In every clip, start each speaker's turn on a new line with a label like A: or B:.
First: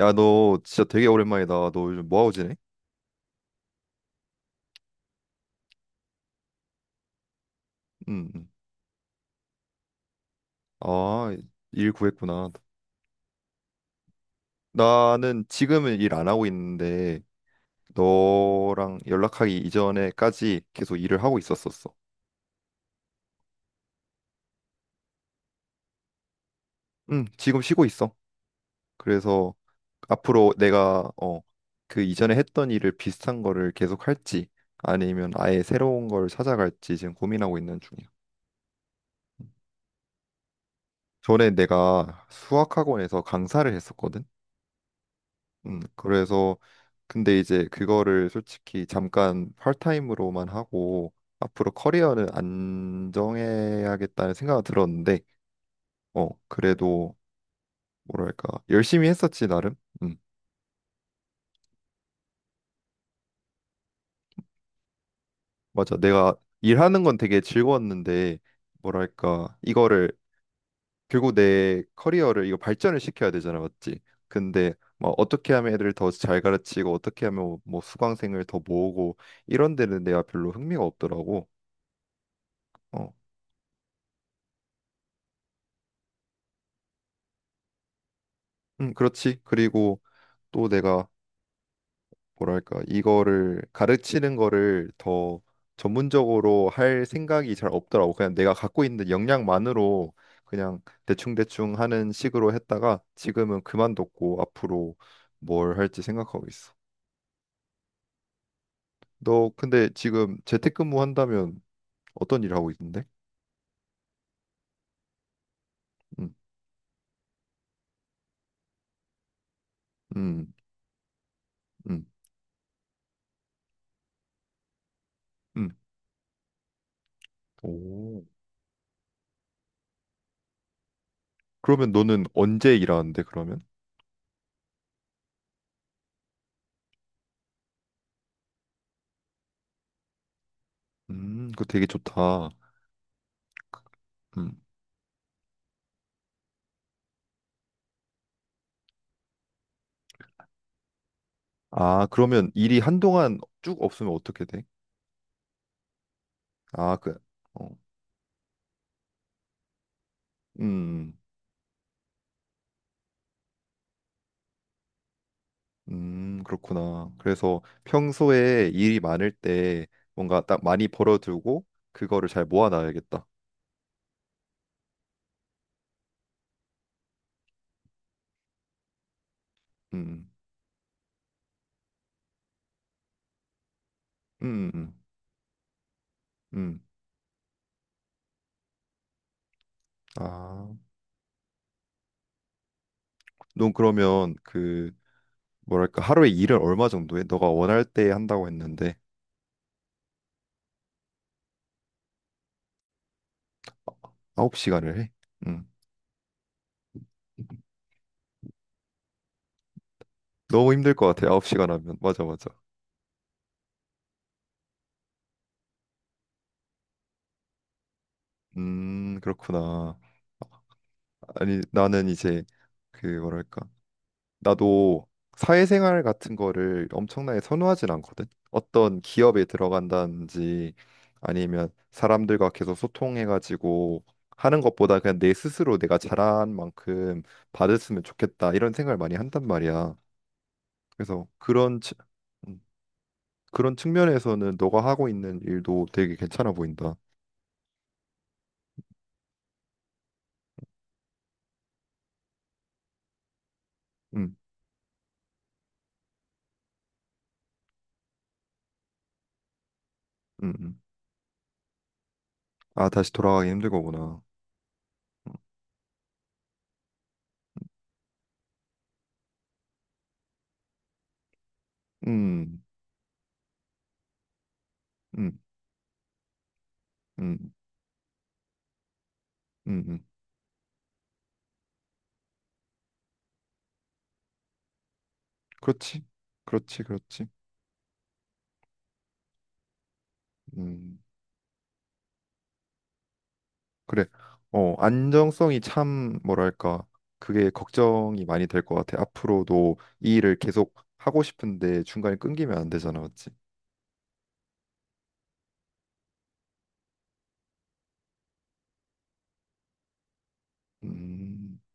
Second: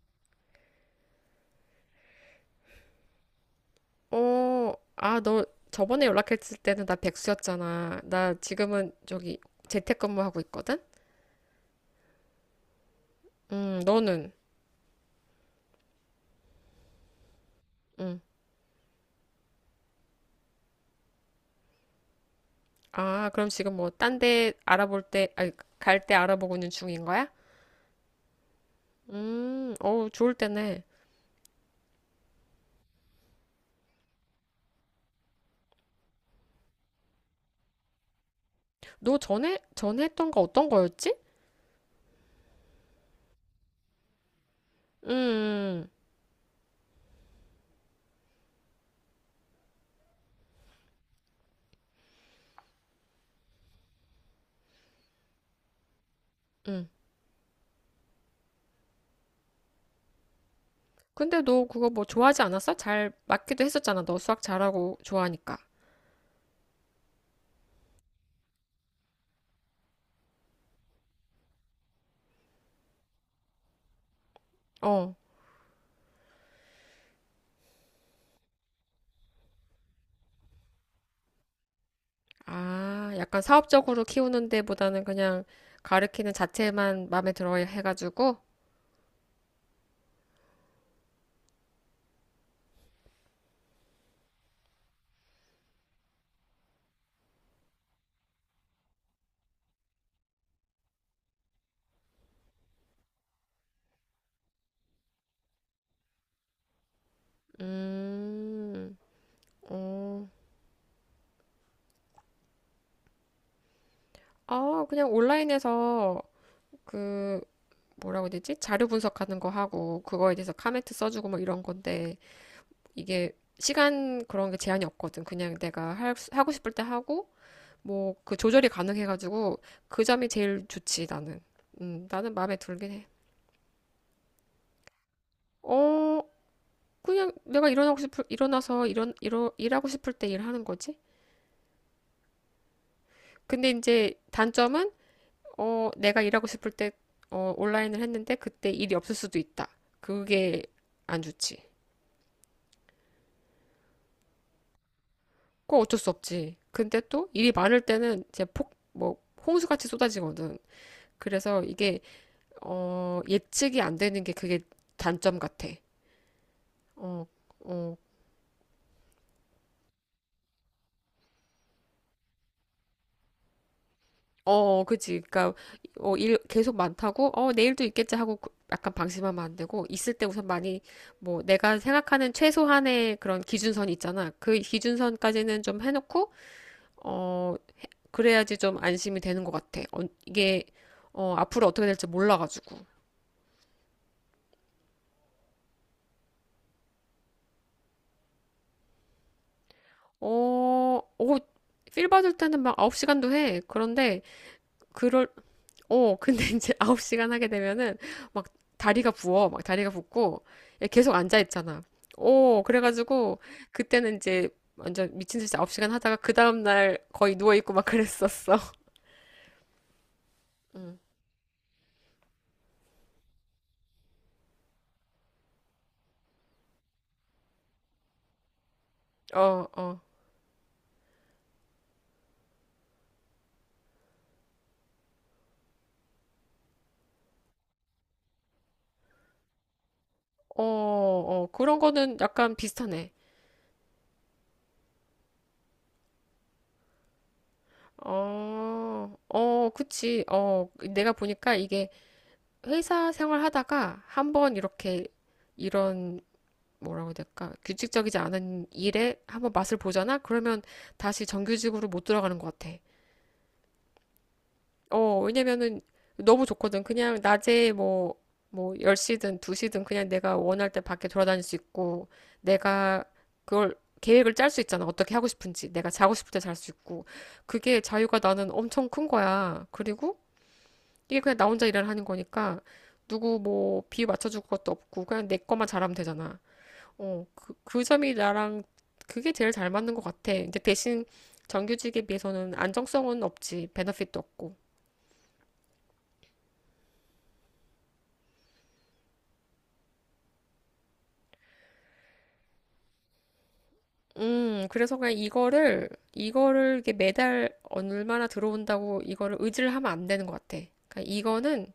A: 야, 너 진짜 되게 오랜만이다. 너 요즘 뭐하고 지내?
B: 너 저번에 연락했을 때는 나 백수였잖아.
A: 응.
B: 나
A: 응.
B: 지금은 저기 재택근무하고 있거든?
A: 아, 일 구했구나.
B: 너는?
A: 나는 지금은 일 안 하고 있는데
B: 음.
A: 너랑 연락하기 이전에까지 계속 일을 하고 있었었어.
B: 아, 그럼 지금 뭐 딴데 알아볼 때, 아니, 갈 때 알아보고 있는 중인
A: 응
B: 거야?
A: 지금 쉬고 있어. 그래서
B: 어우, 좋을
A: 앞으로
B: 때네.
A: 내가 그 이전에 했던 일을 비슷한 거를 계속 할지 아니면 아예 새로운 걸 찾아갈지 지금 고민하고 있는 중이야.
B: 너 전에 했던 거 어떤 거였지?
A: 전에 내가 수학학원에서 강사를 했었거든.
B: 음,
A: 그래서 근데 이제 그거를 솔직히 잠깐 파트타임으로만 하고 앞으로 커리어는 안정해야겠다는 생각은 들었는데
B: 음.
A: 그래도 뭐랄까 열심히 했었지 나름. 음.
B: 근데 너 그거 뭐 좋아하지 않았어? 잘 맞기도 했었잖아. 너 수학 잘하고 좋아하니까.
A: 맞아, 내가 일하는 건 되게 즐거웠는데 뭐랄까 이거를 결국 내 커리어를 이거 발전을 시켜야 되잖아, 맞지? 근데 뭐
B: 어.
A: 어떻게 하면 애들을 더 잘 가르치고 어떻게 하면 뭐 수강생을 더 모으고 이런 데는 내가 별로 흥미가 없더라고.
B: 아,
A: 어.
B: 약간 사업적으로 키우는 데보다는 그냥 가르키는 자체만 마음에 들어 해가지고,
A: 그렇지. 그리고 또 내가 뭐랄까 이거를 가르치는 거를 더 전문적으로 할 생각이 잘 없더라고. 그냥 내가 갖고 있는 역량만으로 그냥 대충대충 하는 식으로 했다가 지금은 그만뒀고 앞으로 뭘 할지 생각하고 있어.
B: 음,
A: 너 근데
B: 어,
A: 지금 재택근무 한다면 어떤 일 하고 있는데?
B: 아, 그냥 온라인에서
A: 음,
B: 그, 뭐라고 해야 되지? 자료 분석하는 거 하고, 그거에
A: 음,
B: 대해서 카멘트 써주고 뭐 이런
A: 음,
B: 건데, 이게 시간 그런 게 제한이 없거든. 그냥
A: 음.
B: 내가 하고 싶을 때 하고, 뭐
A: 오.
B: 그 조절이 가능해가지고, 그 점이 제일 좋지, 나는.
A: 그러면 너는
B: 나는 마음에
A: 언제
B: 들긴 해.
A: 일하는데 그러면?
B: 어, 그냥 내가 일어나고 싶을, 일어나서 일어, 일어, 일하고 싶을 때 일하는 거지.
A: 그거 되게 좋다.
B: 근데 이제
A: 음.
B: 단점은, 내가 일하고 싶을 때, 온라인을 했는데 그때 일이 없을 수도 있다. 그게 안 좋지.
A: 아, 그러면 일이 한동안 쭉 없으면 어떻게 돼?
B: 그거 어쩔 수 없지.
A: 아,
B: 근데 또 일이
A: 어,
B: 많을 때는 제 폭, 뭐, 홍수같이 쏟아지거든.
A: 음,
B: 그래서 이게, 예측이 안 되는 게 그게 단점 같아.
A: 그렇구나.
B: 어,
A: 그래서
B: 어,
A: 평소에 일이 많을 때 뭔가 딱 많이 벌어두고 그거를 잘 모아놔야겠다.
B: 어, 그치. 그니까, 일 계속 많다고, 내일도 있겠지 하고 약간 방심하면 안 되고, 있을 때
A: 음,
B: 우선 많이, 뭐, 내가 생각하는 최소한의 그런 기준선 있잖아. 그
A: 음, 음,
B: 기준선까지는 좀 해놓고,
A: 음.
B: 어, 그래야지 좀 안심이 되는 것 같아. 이게,
A: 아,
B: 앞으로 어떻게 될지 몰라가지고.
A: 넌 그러면 뭐랄까, 하루에 일을 얼마 정도 해? 너가 원할 때 한다고 했는데,
B: 어, 어, 필 받을 때는 막 9시간도 해.
A: 아홉 시간을 해?
B: 그럴,
A: 음.
B: 근데 이제 9시간 하게 되면은 막 다리가 부어. 막 다리가 붓고
A: 너무 힘들 것
B: 계속
A: 같아,
B: 앉아
A: 아홉 시간
B: 있잖아.
A: 하면. 맞아, 맞아.
B: 그래가지고 그때는 이제 완전 미친 듯이 9시간 하다가 그 다음날 거의 누워있고 막 그랬었어.
A: 그렇구나.
B: 음.
A: 아니, 나는 이제 뭐랄까? 나도 사회생활 같은 거를 엄청나게 선호하진 않거든. 어떤 기업에
B: 어, 어,
A: 들어간다든지 아니면 사람들과 계속 소통해가지고 하는 것보다 그냥 내 스스로 내가 잘한 만큼 받았으면 좋겠다 이런 생각을 많이 한단 말이야.
B: 어,
A: 그래서
B: 어. 그런 거는 약간
A: 음,
B: 비슷하네.
A: 그런 측면에서는 너가 하고 있는 일도 되게 괜찮아 보인다.
B: 어, 어, 그치. 내가 보니까 이게 회사 생활 하다가
A: 음,
B: 한번 이렇게 이런 뭐라고 해야 될까? 규칙적이지 않은 일에 한번 맛을 보잖아?
A: 음,
B: 그러면
A: 음.
B: 다시 정규직으로 못 들어가는 것 같아.
A: 아, 다시 돌아가기 힘들 거구나.
B: 왜냐면은 너무 좋거든. 그냥 낮에 뭐, 10시든 2시든 그냥 내가 원할 때 밖에 돌아다닐 수 있고,
A: 음,
B: 내가 그걸 계획을 짤 수 있잖아. 어떻게 하고
A: 음,
B: 싶은지. 내가 자고 싶을 때 잘 수 있고.
A: 음,
B: 그게 자유가 나는 엄청 큰 거야.
A: 음, 음.
B: 그리고 이게 그냥 나 혼자 일을 하는 거니까 누구 뭐 비위 맞춰줄 것도 없고 그냥 내 것만 잘하면
A: 그렇지,
B: 되잖아.
A: 그렇지, 그렇지.
B: 그 점이 나랑 그게 제일 잘 맞는 것 같아. 근데
A: 음.
B: 대신 정규직에 비해서는 안정성은 없지.
A: 그래.
B: 베너핏도 없고.
A: 안정성이 참 뭐랄까 그게 걱정이 많이 될 것 같아. 앞으로도 이 일을 계속 하고 싶은데 중간에 끊기면 안 되잖아, 맞지?
B: 그래서 그냥 이거를 이게 매달 얼마나 들어온다고 이거를 의지를 하면 안 되는 것 같아. 그러니까
A: 음,
B: 이거는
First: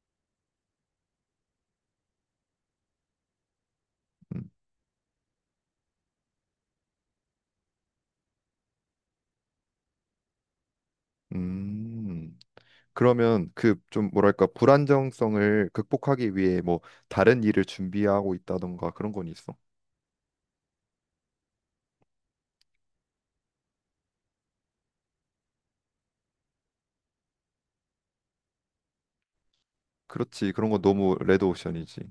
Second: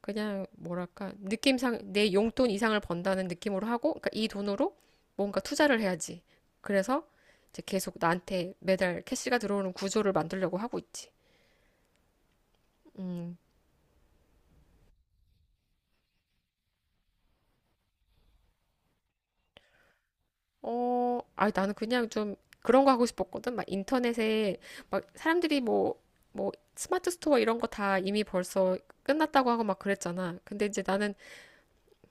B: 그냥 뭐랄까, 느낌상 내 용돈 이상을 번다는 느낌으로 하고, 그러니까 이
A: 음,
B: 돈으로 뭔가 투자를 해야지. 그래서 이제 계속 나한테 매달 캐시가 들어오는 구조를 만들려고 하고 있지.
A: 음.
B: 음,
A: 그러면 좀 뭐랄까 불안정성을 극복하기 위해 뭐 다른 일을 준비하고 있다던가 그런 건 있어?
B: 아니, 나는 그냥 좀 그런 거 하고 싶었거든. 막 인터넷에 막 사람들이 뭐 스마트 스토어 이런 거 다 이미 벌써 끝났다고 하고 막 그랬잖아.
A: 그렇지, 그런 건 너무 레드오션이지.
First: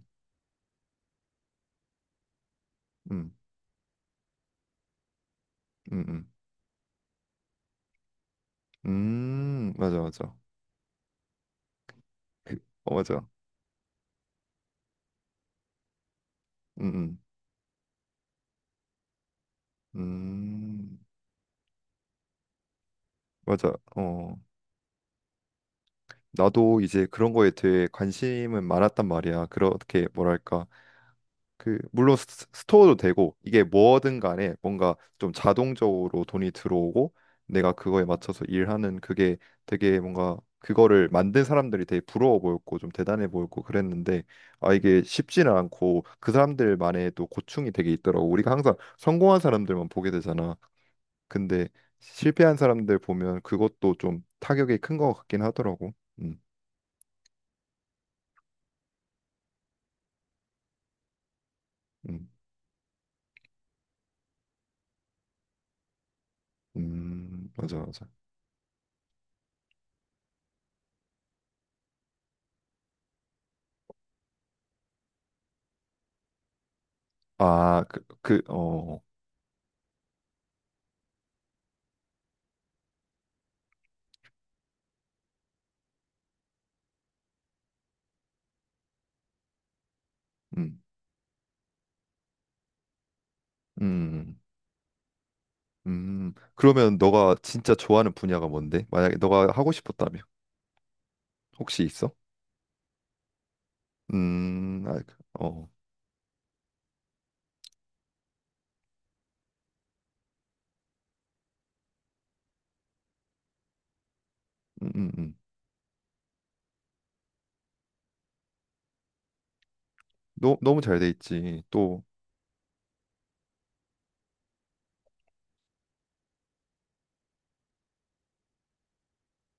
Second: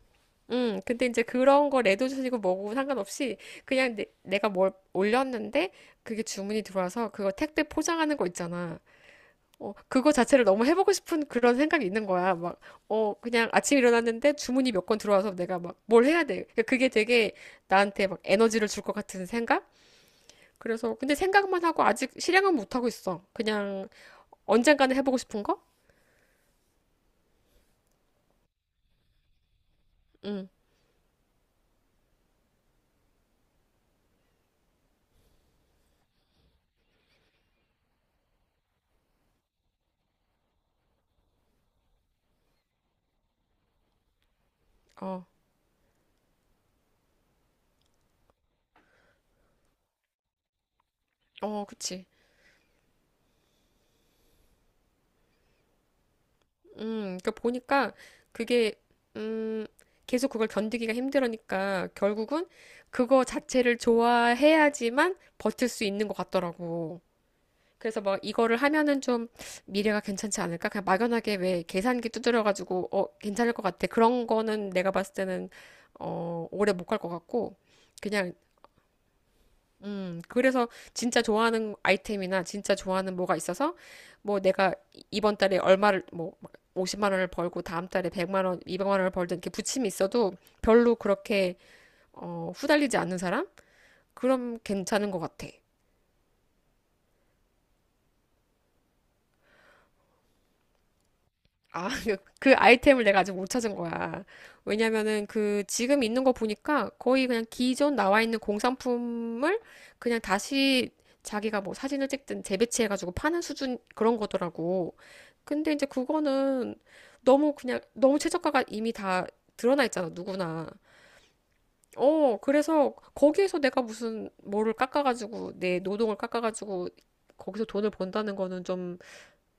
B: 근데 이제 그런 거 레드오션이고 뭐고
A: 음,
B: 상관없이 그냥 내가 뭘 올렸는데
A: 음,
B: 그게
A: 음,
B: 주문이 들어와서 그거 택배 포장하는 거 있잖아.
A: 맞아,
B: 그거
A: 맞아.
B: 자체를 너무 해보고 싶은 그런 생각이 있는 거야.
A: 그-
B: 막,
A: 맞아.
B: 그냥 아침에 일어났는데 주문이 몇 건 들어와서 내가 막 뭘 해야 돼. 그러니까 그게
A: 음,
B: 되게 나한테 막 에너지를 줄 것 같은 생각?
A: 음,
B: 그래서
A: 음,
B: 근데 생각만 하고 아직 실행은 못 하고 있어.
A: 맞아.
B: 그냥 언젠가는 해보고 싶은 거?
A: 나도 이제 그런 거에 대해 관심은 많았단 말이야. 그렇게
B: 응.
A: 뭐랄까. 그 물론 스토어도 되고 이게 뭐든 간에 뭔가 좀 자동적으로 돈이 들어오고 내가 그거에 맞춰서 일하는 그게 되게 뭔가 그거를 만든 사람들이 되게 부러워 보였고 좀 대단해 보였고 그랬는데, 아, 이게
B: 어.
A: 쉽지는 않고 그 사람들만의 또 고충이 되게 있더라고. 우리가 항상 성공한 사람들만 보게 되잖아.
B: 어,
A: 근데
B: 그치.
A: 실패한 사람들 보면 그것도 좀 타격이 큰 것 같긴 하더라고. 음,
B: 음. 그러니까 보니까 그게 음 계속 그걸 견디기가 힘들으니까
A: 음.
B: 결국은 그거 자체를 좋아해야지만 버틸 수 있는 것 같더라고.
A: 맞아,
B: 그래서
A: 맞아.
B: 막 이거를 하면은 좀 미래가 괜찮지 않을까? 그냥 막연하게 왜 계산기 두드려가지고 괜찮을 것 같아. 그런 거는 내가 봤을 때는 오래 못 갈 것 같고
A: 아,
B: 그냥 그래서 진짜 좋아하는 아이템이나 진짜 좋아하는 뭐가 있어서 뭐 내가 이번 달에 얼마를 뭐 50만 원을 벌고 다음 달에 100만 원, 200만 원을 벌든 이렇게 부침이 있어도
A: 음,
B: 별로 그렇게 후달리지 않는 사람?
A: 음,
B: 그럼 괜찮은 것 같아.
A: 그러면 너가 진짜 좋아하는 분야가 뭔데? 만약에 너가 하고 싶었다면 혹시
B: 아,
A: 있어?
B: 그 아이템을 내가 아직 못 찾은 거야.
A: 아,
B: 왜냐면은 그 지금 있는 거 보니까 거의 그냥 기존 나와 있는 공산품을 그냥 다시 자기가 뭐 사진을 찍든 재배치해가지고 파는 수준 그런
A: 음,
B: 거더라고.
A: 음, 음.
B: 근데 이제 그거는 너무 그냥 너무 최저가가 이미 다 드러나 있잖아,
A: 너,
B: 누구나.
A: 너무 잘 돼 있지. 또,
B: 그래서 거기에서 내가 무슨 뭐를 깎아가지고 내 노동을 깎아가지고 거기서 돈을 번다는 거는 좀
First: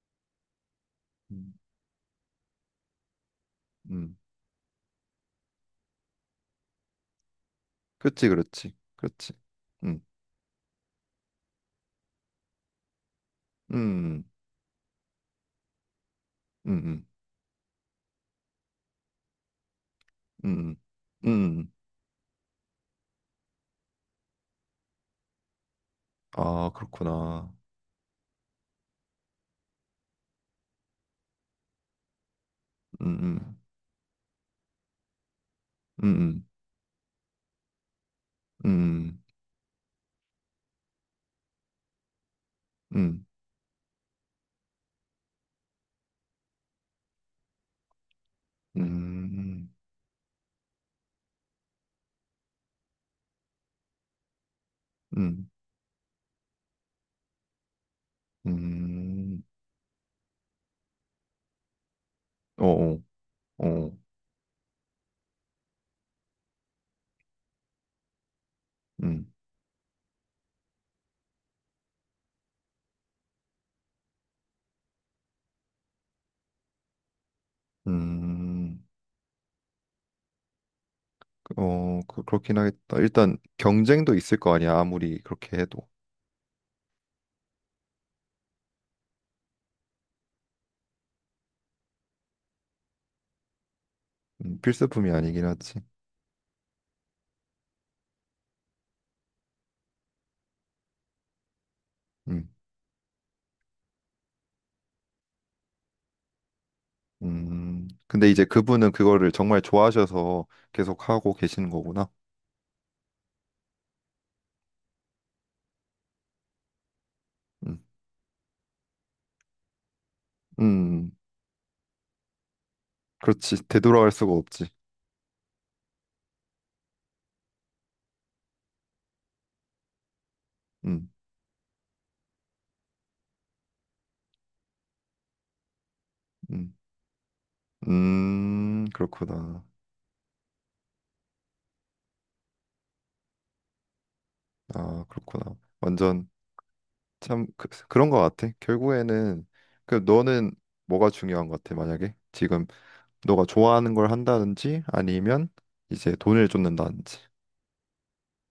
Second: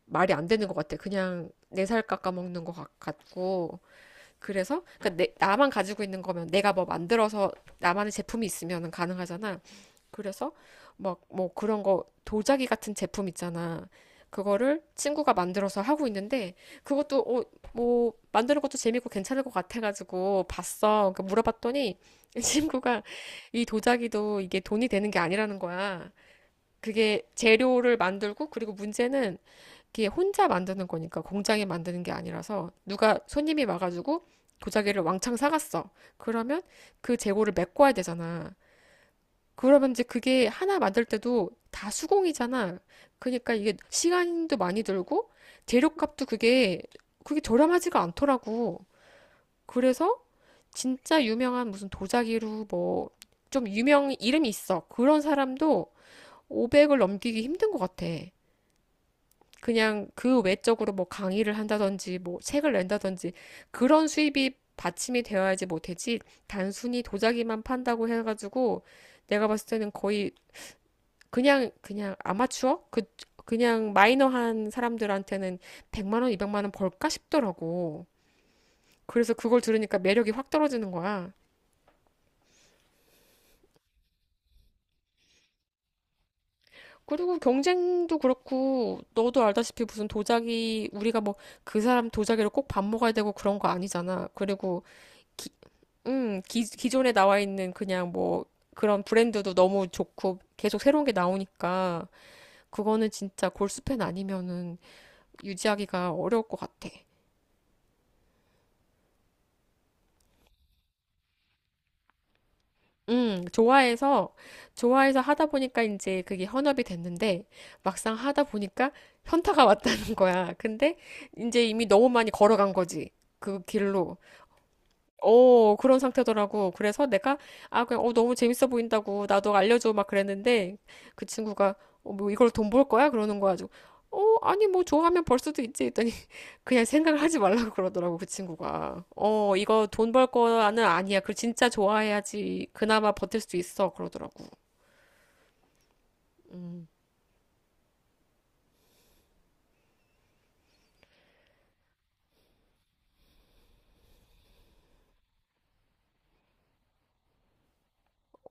B: 말이 안 되는 것 같아. 그냥
A: 음,
B: 내 살 깎아먹는 것 같고.
A: 음,
B: 그래서, 그러니까 나만 가지고 있는 거면 내가 뭐 만들어서 나만의
A: 그렇지,
B: 제품이
A: 그렇지,
B: 있으면
A: 그렇지.
B: 가능하잖아.
A: 음,
B: 그래서 막 뭐 그런 거 도자기 같은 제품 있잖아.
A: 음,
B: 그거를 친구가 만들어서 하고 있는데
A: 음, 음,
B: 그것도 뭐 만드는 것도 재밌고 괜찮을 것 같아가지고
A: 음,
B: 봤어. 그러니까
A: 음.
B: 물어봤더니 친구가 이 도자기도 이게 돈이 되는 게 아니라는 거야.
A: 아,
B: 그게
A: 그렇구나.
B: 재료를 만들고 그리고 문제는 그게 혼자 만드는 거니까 공장에 만드는 게 아니라서
A: 음,
B: 누가
A: 음,
B: 손님이 와가지고 도자기를 왕창 사갔어.
A: 음,
B: 그러면 그 재고를 메꿔야 되잖아.
A: 음,
B: 그러면 이제 그게 하나 만들 때도 다 수공이잖아.
A: 음,
B: 그러니까 이게 시간도 많이 들고 재료값도 그게 저렴하지가 않더라고.
A: 음,
B: 그래서 진짜 유명한 무슨 도자기로 뭐 좀 유명 이름이 있어. 그런
A: 음,
B: 사람도 500을 넘기기 힘든 것 같아.
A: 음, 음.
B: 그냥 그 외적으로 뭐 강의를 한다든지 뭐
A: 어,
B: 책을
A: 어.
B: 낸다든지
A: 어.
B: 그런 수입이 받침이 되어야지 못하지 단순히 도자기만 판다고 해가지고
A: 음,
B: 내가 봤을 때는 거의 그냥 아마추어 그 그냥 마이너한 사람들한테는 100만 원, 200만 원 벌까 싶더라고.
A: 음,
B: 그래서 그걸 들으니까 매력이 확 떨어지는 거야.
A: 그렇긴 하겠다. 일단 경쟁도 있을 거 아니야, 아무리 그렇게 해도.
B: 그리고 경쟁도 그렇고 너도 알다시피 무슨 도자기 우리가 뭐 그 사람 도자기로 꼭 밥 먹어야 되고 그런 거 아니잖아. 그리고
A: 필수품이 아니긴
B: 기-
A: 하지.
B: 기존에 나와 있는 그냥 뭐 그런 브랜드도 너무 좋고 계속 새로운 게 나오니까
A: 음,
B: 그거는 진짜 골수팬 아니면은 유지하기가 어려울 것 같아.
A: 근데 이제 그분은 그거를 정말 좋아하셔서 계속 하고 계시는 거구나.
B: 음, 좋아해서, 좋아해서, 하다 보니까 이제 그게 현업이 됐는데
A: 음,
B: 막상 하다 보니까 현타가 왔다는 거야. 근데
A: 음,
B: 이제 이미 너무 많이 걸어간 거지. 그
A: 그렇지. 되돌아갈
B: 길로.
A: 수가 없지.
B: 그런 상태더라고. 그래서 내가, 아, 그냥, 너무 재밌어 보인다고. 나도 알려줘. 막 그랬는데,
A: 음,
B: 그 친구가, 뭐, 이걸 돈 벌 거야? 그러는 거야. 가지고, 아니, 뭐, 좋아하면 벌 수도 있지. 했더니,
A: 음,
B: 그냥 생각을 하지 말라고 그러더라고, 그 친구가. 어,
A: 그렇구나.
B: 이거 돈 벌 거는 아니야. 그 진짜 좋아해야지. 그나마 버틸 수 있어. 그러더라고.
A: 아, 그렇구나. 완전 참 그, 런거 같아. 결국에는 너는 뭐가 중요한 것 같아, 만약에 지금 너가 좋아하는 걸 한다든지 아니면 이제 돈을 쫓는다든지.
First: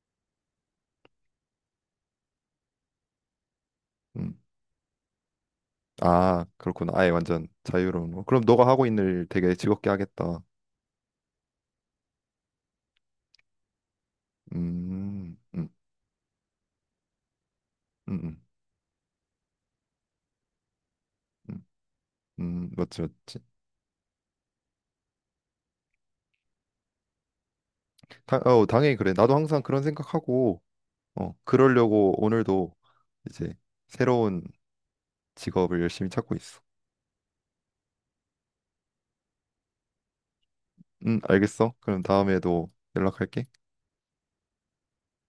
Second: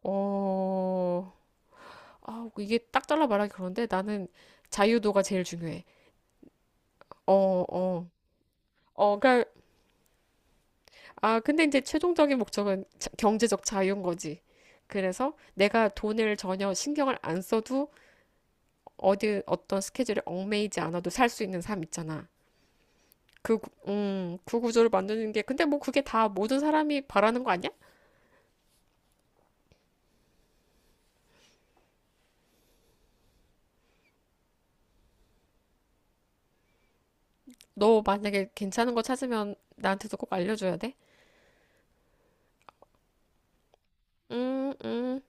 B: 어, 이게 딱 잘라 말하기 그런데 나는
A: 음.
B: 자유도가 제일 중요해.
A: 아, 그렇구나. 아예 완전
B: 어, 어.
A: 자유로운 거. 그럼 너가 하고 있는 일
B: 그러니까
A: 되게 즐겁게 하겠다.
B: 근데 이제 최종적인 목적은 경제적 자유인 거지. 그래서
A: 음, 음,
B: 내가 돈을 전혀 신경을 안 써도
A: 음, 음,
B: 어디 어떤 스케줄에 얽매이지 않아도 살 수 있는
A: 음,
B: 삶 있잖아.
A: 맞지, 맞지.
B: 그 구조를 만드는 게, 근데 뭐 그게 다 모든 사람이 바라는 거 아니야?
A: 당연히 그래. 나도 항상 그런 생각하고, 그러려고 오늘도 이제 새로운 직업을 열심히 찾고 있어.
B: 너 만약에 괜찮은 거 찾으면 나한테도 꼭 알려줘야 돼?
A: 알겠어. 그럼 다음에도 연락할게.
B: 음, 음.